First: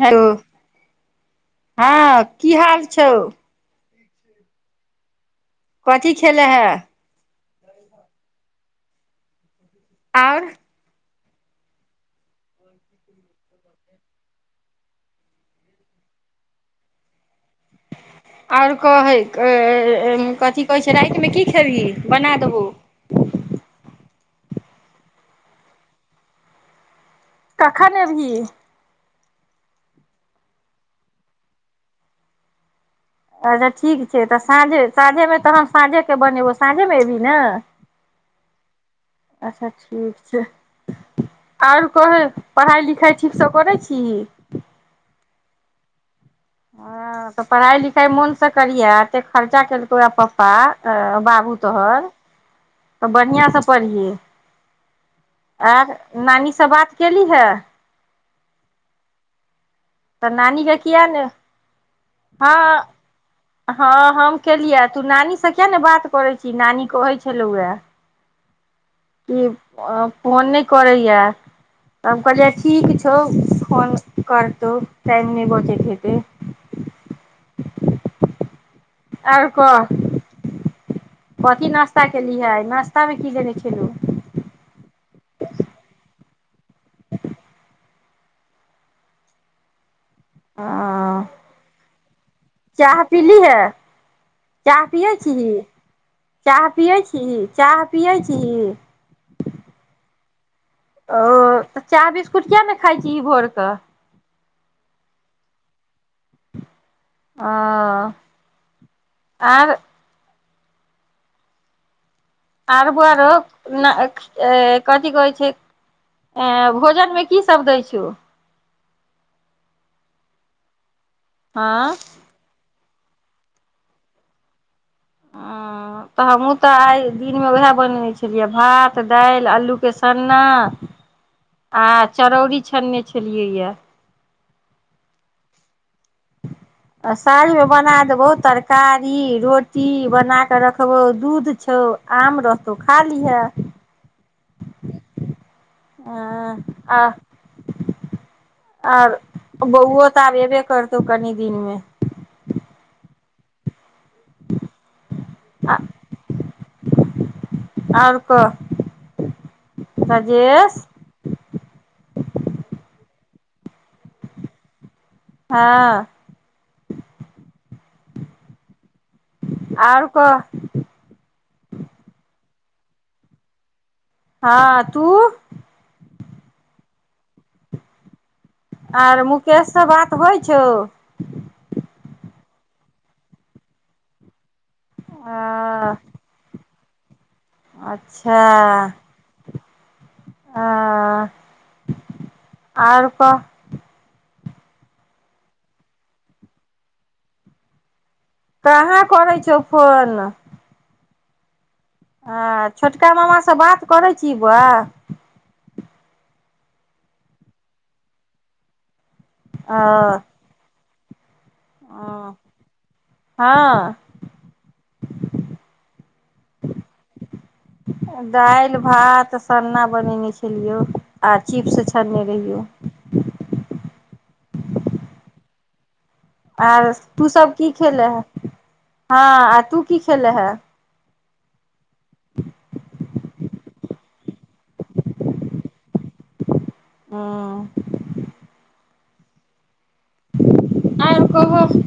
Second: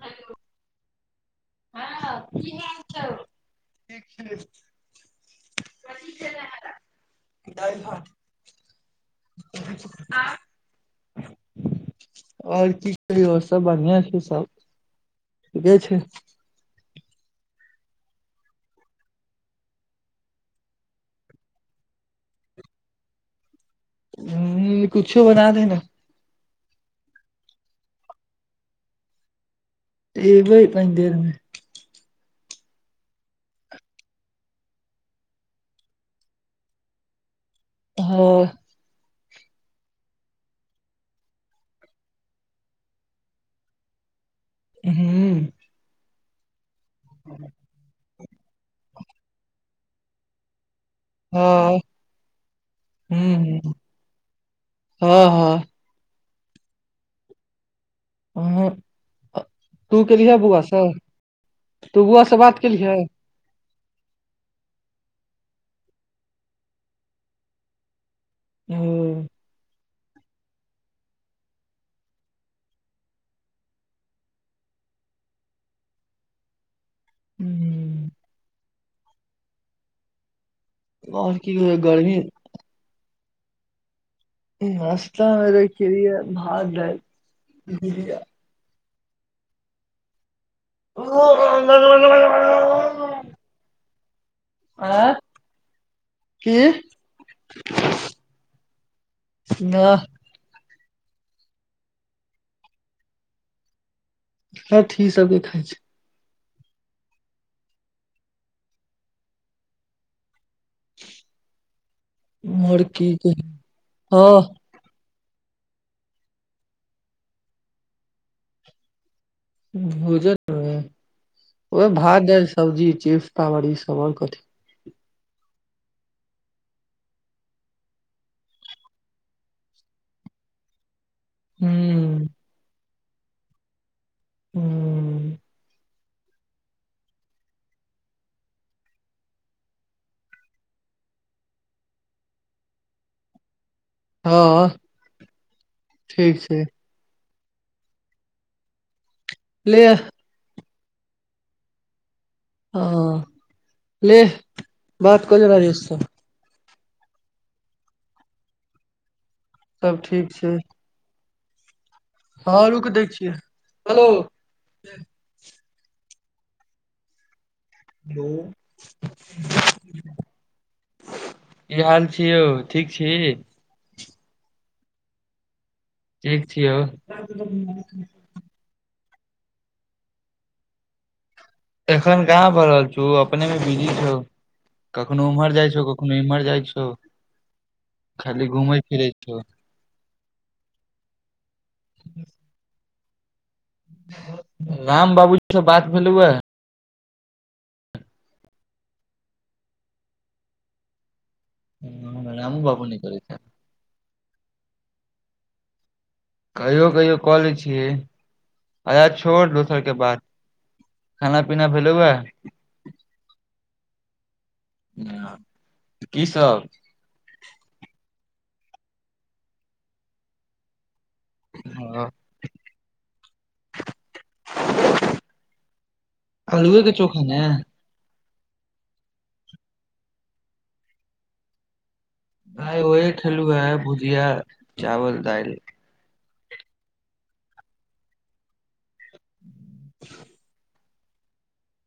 Hello हँ की हाल छौ ठीक छी कथी खेलां हैं दाईल भात आओर आओर की कहियो आर सब बढ़िआँ छै सब ठीके छै आओर कहै कथि कहै छै रातिमे की खेबही बना देबौ ह कुछो बना दीहीं ने कखन एभीहिं एबै कनि देर मे अच्छा ठीक छै तऽ साँझे साँझेमे तऽ हम साँझेके बनेबौ साँझेमे एभी न हाँ अच्छा ठीक छै आरो कह पढ़ाइ लिखाइ ठीकसँ करैय छिंही हँ हँ तऽ पढ़ाइ लिखाइ मोनसँ करि हैं एते खर्चा केलकौ यै पापा बाबू ह तोहर तऽ बढ़िआँ से हँ पढ़ियै हँ आर नानीसँ बात केलही ह [unintelligible] तू तऽ केलिहे बौआ नानी के से किया ने तू बुआ से बात केलि हँ है हँ हम केलियै तू नानीसँ कियै ने बात करैत छी ही नानी कहै छलौयै ह कि फोन नहि करैयै तब हम कहलियै ठीक छौ फोन करतौ टाइम नहि बचैत हेतै आओर कह और की कथी कहियो नाश्ता गर्मी केलही है नाश्तामे की जनै छै लोक नस्ता मे केलियै भात दालि भुजीया चाह पीलीहे [unintelligible] चाह पियै आँ छी ही की चाह पियै छी ही चाह पियै छी ही नह ओ तऽ चाह बिस्कुट किया ने खाइ छी ही भोर कऽ अथी सब जे खाइ छै ओ आर [unintelligible] उम्हर आर बौआ की रो कह हँ कथी कहै भोजनमे की सब दै छौ भोजन मे हँ उहे भात दाल सब्जी चिप्सता बड़ी आओर कथी ह तऽ हमहूँ तऽ आइ दिनमे उहै बनेने छलियै भात दालि आलूके सन्ना आ हूँ चरौरी छानने छी खेलियै यै हू आ साँझमे बना देबौ तरकारी रोटी बना कऽ रखबौ दूध छौ आम रहतौ खा लिहै हँ ठीक छै आ आर ले बौआ त आब एबेे कर एतौ कनि दिनमे ओ लेह बात कऽ ले राजेश से आओर कह सभ ठीक छै राजेश हँ रुक दै छियै हेलो हँ हू [inaudible] आओर कह की हाल छी यौ ठीक छी हँ तू ठीक छियौ आर मुकेशसँ बात होइ छौ एखन कहाँ भ रहल छौ अपने मे बिजी छौ कखनो उम्हर जाइ छौ कखनो इमहर जाइ छौ अच्छा खाली घूमै फिरै छौ ह आर कह राम बाबूजीसँ बात भेलहुए कहाँ करैय छौ फोन रामू आ बाबू नै छोटका करै छै मामा से बात करैय छी बौआ कहियो कहियो कऽ लै छियै अच्छा छोड़ अ दोसर के बात खाना पीना भेलौ आ हँ हँ कीसभ दालि भात सन्ना बनेने छलियौ आ चिप्स ह छन ने रहियौ आलुए के आर चोखा तू ने सब की खेलां हैं हँ आ तू की खेले हैं आइ ओह खेलू या भुजिया चावल दालि हँ [inaudible] आओर कहु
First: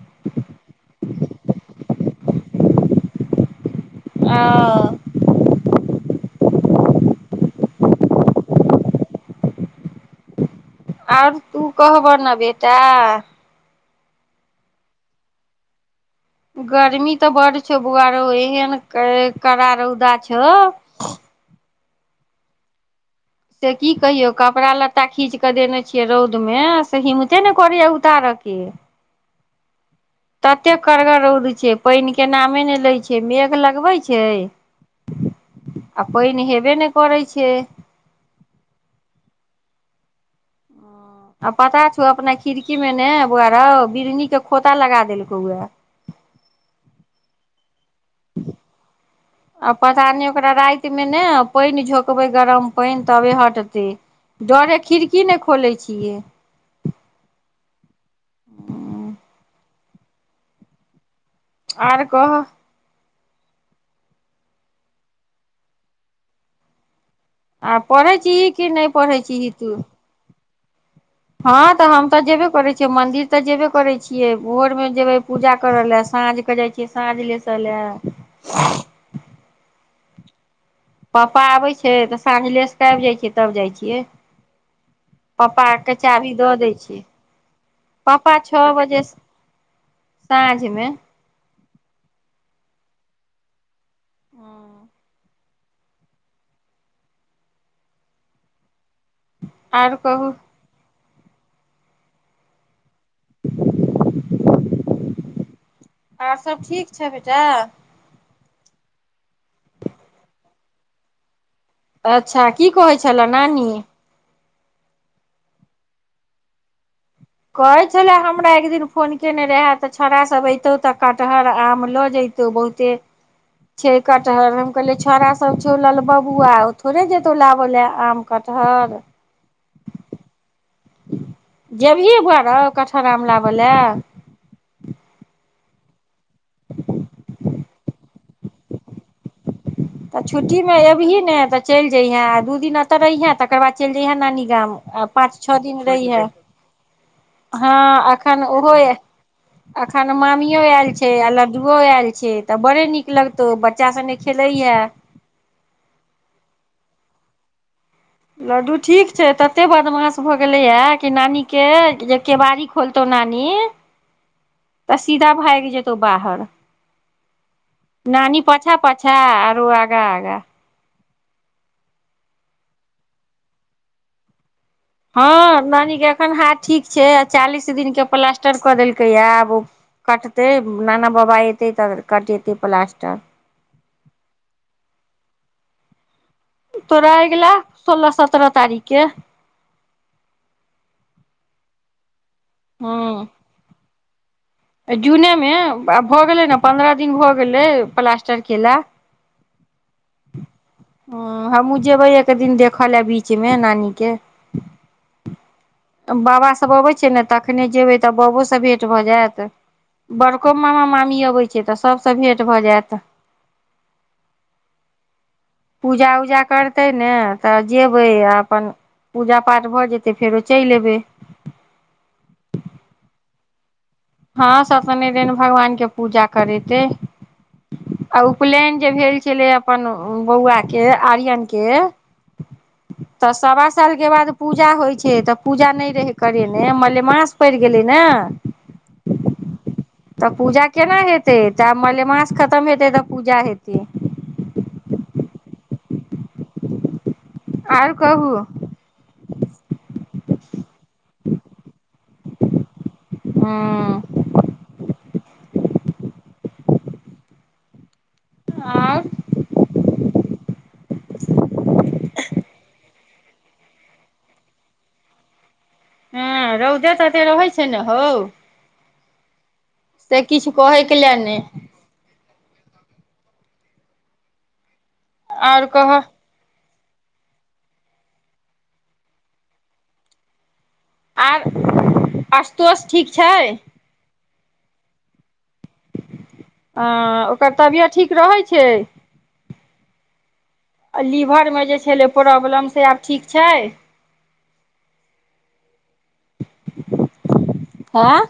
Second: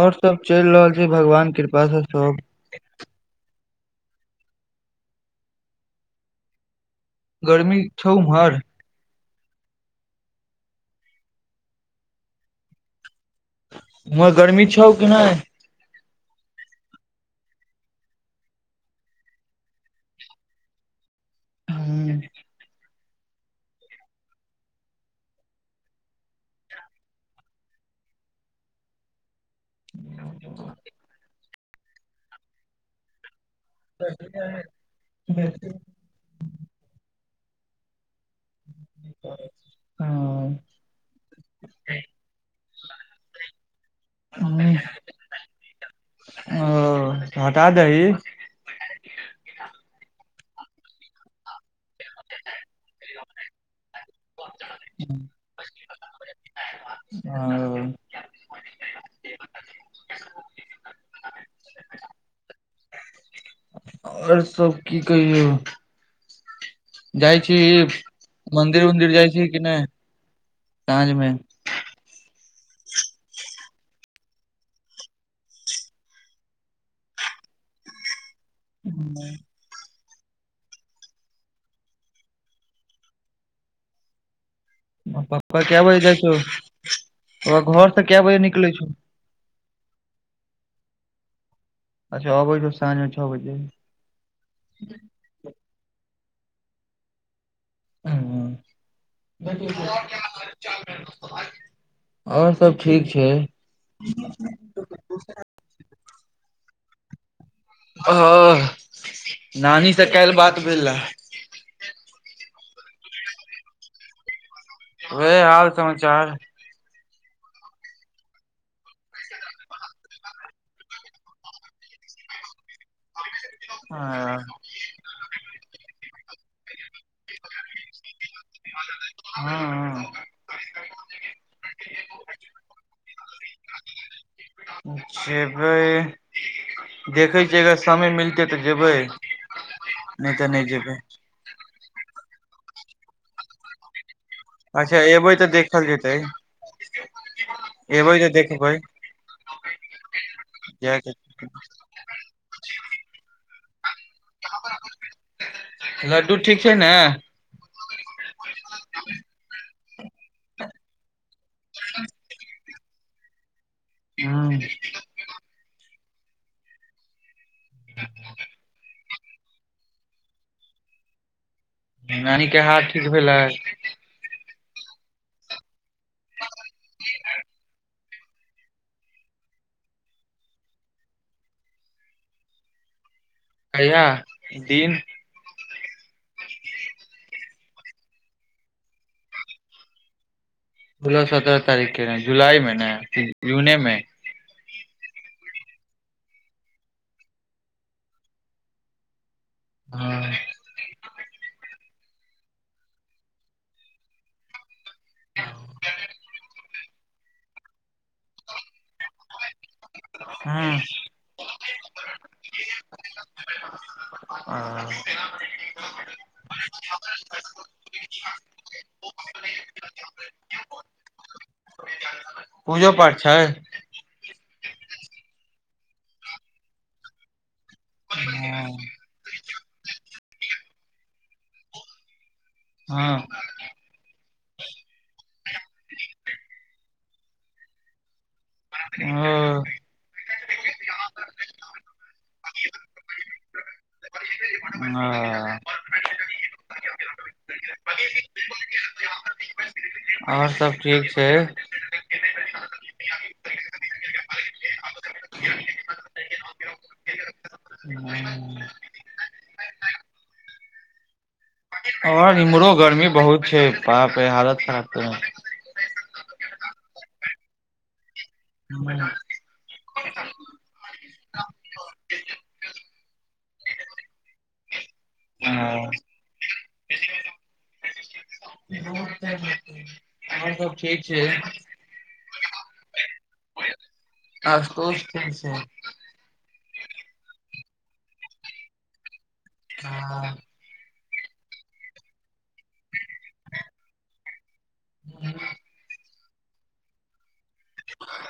आओर सभ चलि रहल छैय भगवान कृपासँ सब आ ओ गरमी छौ ओमहर आओर तू कहब ने बेटा उमहर गर्मी छौ कि नहि गर्मी तऽ बड़ छौ बौआ रो एहन करा रौदा छौ हँ से की कहियौ कपड़ा लत्ता खींच कऽ देने छियै रौदमे से हिमते ने करैय उतारयके तते कड़गर रौद छै पानि के नामे ने लै छै मेघ लगबै छैय आ कोय निहेबे नय करै छैय। के हँ आ पता छौ अपना खिड़की मे ने बौआ रौ बिड़नी के खोता लगा देलकौ या। ओ हटा दी आ पता नहि ओकरा राति मे ने पानि झो कबै गरम पानि तबे हटतै डरे खिड़की नहि खोले छियै। [unintelligible] आओर कह। आओर सब की कहियौ? जाइ छी आ पढ़ै छीही कि मंदिर नहि उंदिर पढ़ै जाइ छी छीही कि तू? नहि साँझ मे हँ तऽ हम त जेब क करै छियै मन्दिर तऽ जेबे करै छियै भोरमे जेबै पूजा करय लए साँझ कऽ जाइ छियै साँझ लेसय लए। [unintelligible] पापा आबैत छैय तऽ साँझ लेसँके आबि जाइत छीयै तब जाइत छियै। पप्पा कए पप्पाके बजे जाइ चाभी छौ दऽ दै छियै पप्पा घर से कए पप्पा बजे छओ निकलै छौ बजे साँझमे अच्छा अबै छव सााँझमे छओ बजे। [unintelligible] [unintelligible] उ आर कहू [unintelligible] आओर सब ठीक छैय। छैय बेटा? ह नानीसँ काल्लहि बात भेल रहा। अच्छा की कहै छलह नानी? उहे हाल समाचार। कहै छला हमरा एक दिन फोन केने रहा तऽ छौड़ासभ अयतहु तऽ कटहर आम लऽ जयतहु बहुते छैय कटहर कह कहलीयै छौड़ा सब छौ ललब पुआ ओ थोड़े जेतौ लाबऽ ले आम कटहर। हँ जेबिहे बउवा रौ कटहर आम लाबय ला? जेबय देखै छियै अगर समय मिलतय क तऽ जेबै तऽ नहि छुट्टी नहि मे जेबै अयबही ने त चलि जइहे आ दू दिन एते रहिहे तकर बाद चल जयहे नानी गाम अच्छा आ एबै पाँच तऽ छओ दिन देखल जेतै रहीहे। हँ एबै तऽ एखन ओहो देखबै एखन मामिओ आयल जायके छैय आ लड्डूओ आयल छैय तऽ बड़े नीक लगतै तौ ब लड्डू ठीक छैय ने? लड्डू ठीक छैय तते ब दमाास भऽ गेलै ह कि नानी के जे केबाड़ी ख खोलतौ नानी तऽ सीध भायग जैतव तव बाहर। नानी पछा प छा आरु आगा आगा। नानीके हार ठीक भेलै? हँ नानीके एखन हाथ ठीक छैय आ चालीस दिनके प्लास्टर कऽ देलकैए आब ओ कटतै नाना बाबा अयतै तऽ कटेतै प्लास्टर। कहीया दिन। तोरा अयगला सोलह सतरह तारिखके। सोलह सत्रह तारीख के। जुलाई मे ने की जूनेमे जूनेमे आब भऽ गेलै ने पन्द्रह दिन भऽ गेलै प्लास्टर केेला। हँ हां हमहु जेबै एक दिन देखऽ ल बीच मे नानी के। त बाबा सब अबै छैय ने तखने जेबै तऽ बबोसँ भेट भऽ जायत बड़को मामा मामी अबै छैय तऽ सभसँ भेट भऽ जायत। पूजा उजा करतै ने तऽ जेबै आ अपन पूजा पाठ भऽ जेतै फेरो चलि एबै। छैय हँ सतनि दिन भगवान के पूजा करेतय। आ उपनयन जे भेल छलै अपन बौआ के आर्यन के हँ तऽ सवा सालके बाद पूजा होइत छैय तऽ पूजा नहि रहै करेने मलेमास पड़ि गेलै ने। ओ तऽ पूजा केना हेतै तऽ आब मलेमास खतम हेतै तऽ पूजा हेतै। ह आर कहू [unintelligible] आओर सभ ठीक छै हँ [unintelligible] [unintelligible] आओर आओर इमहरो गर्मी बहुत छै बापा रे हालत खराब कयने हँ रौदे तते रहै छै ने हौ से किछु कहैके लए ने आओर कहय सब ठीक छै आर आशतोष ठीक छै आशुतोष ठीक छै हँ ओकर तबियत ठीक रहै छै हँ आ लीवरमे जे छलै प्रॉब्लम से आब ठीक छै [unintelligible] ऐं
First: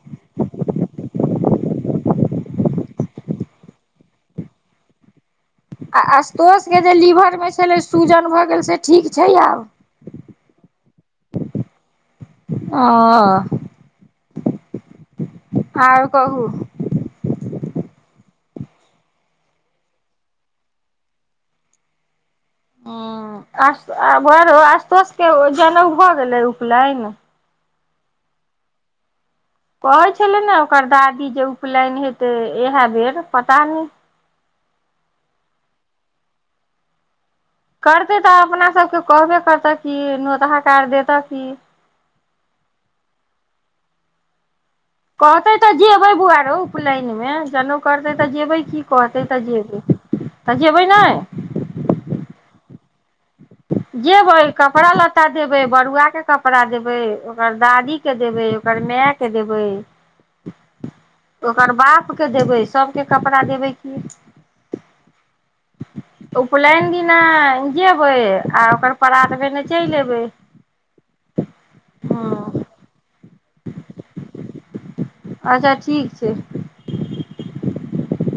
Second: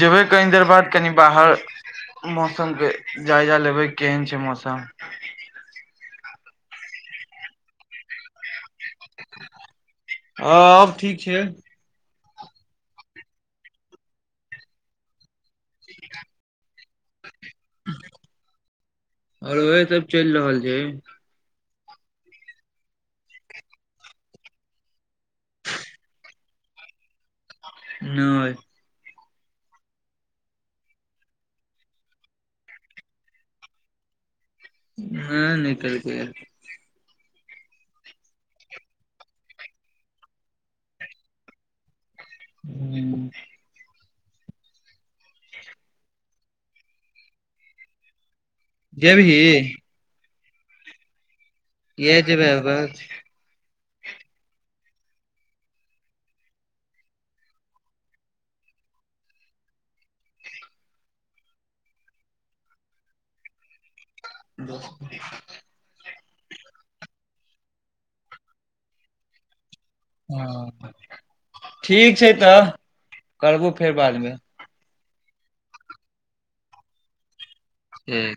जेबै कनी देर बाद कनि बाहर मौसमके जायजा लेबै केहन छै मौसम आ आशुतोषके जे लीवरमे छलै सूजन भऽ गेल से ठीक छै आब ह अब ठीक छै ओ आओर कहू आओर उहै सभ चलि रहल छै ह आ बौआरो आशुतोष के जनौउ भऽ गेलै उपनयन नहि कहै छलै ने ओकर दादी जे उपनयन हेतै इहै बेर पता नहि नहि नै कयलकै करतै तऽ अपना सभके कहबे करतह कि नोत हकार देतऽ कि हू कहते तऽ जेबै बौआरो उपनयन मे जनौअ करते तऽ जेबै की कहतै जेबही तऽ जयबै किया तऽ जेबै ने कियै जेबैं जेबै कपड़ा लत्ता देबै बड़ुआके कपड़ा देबै ओकर दादीके देबै ओकर मायके देबै ओकर बापके देबै सभके कपड़ा देबै की [unintelligible] उपलैन दिना जेबै आ ओकर परात भेने चलि एबै ह ठीक छै तऽ हँ करबौ फेर बादमे अच्छा ठीक छै ठीक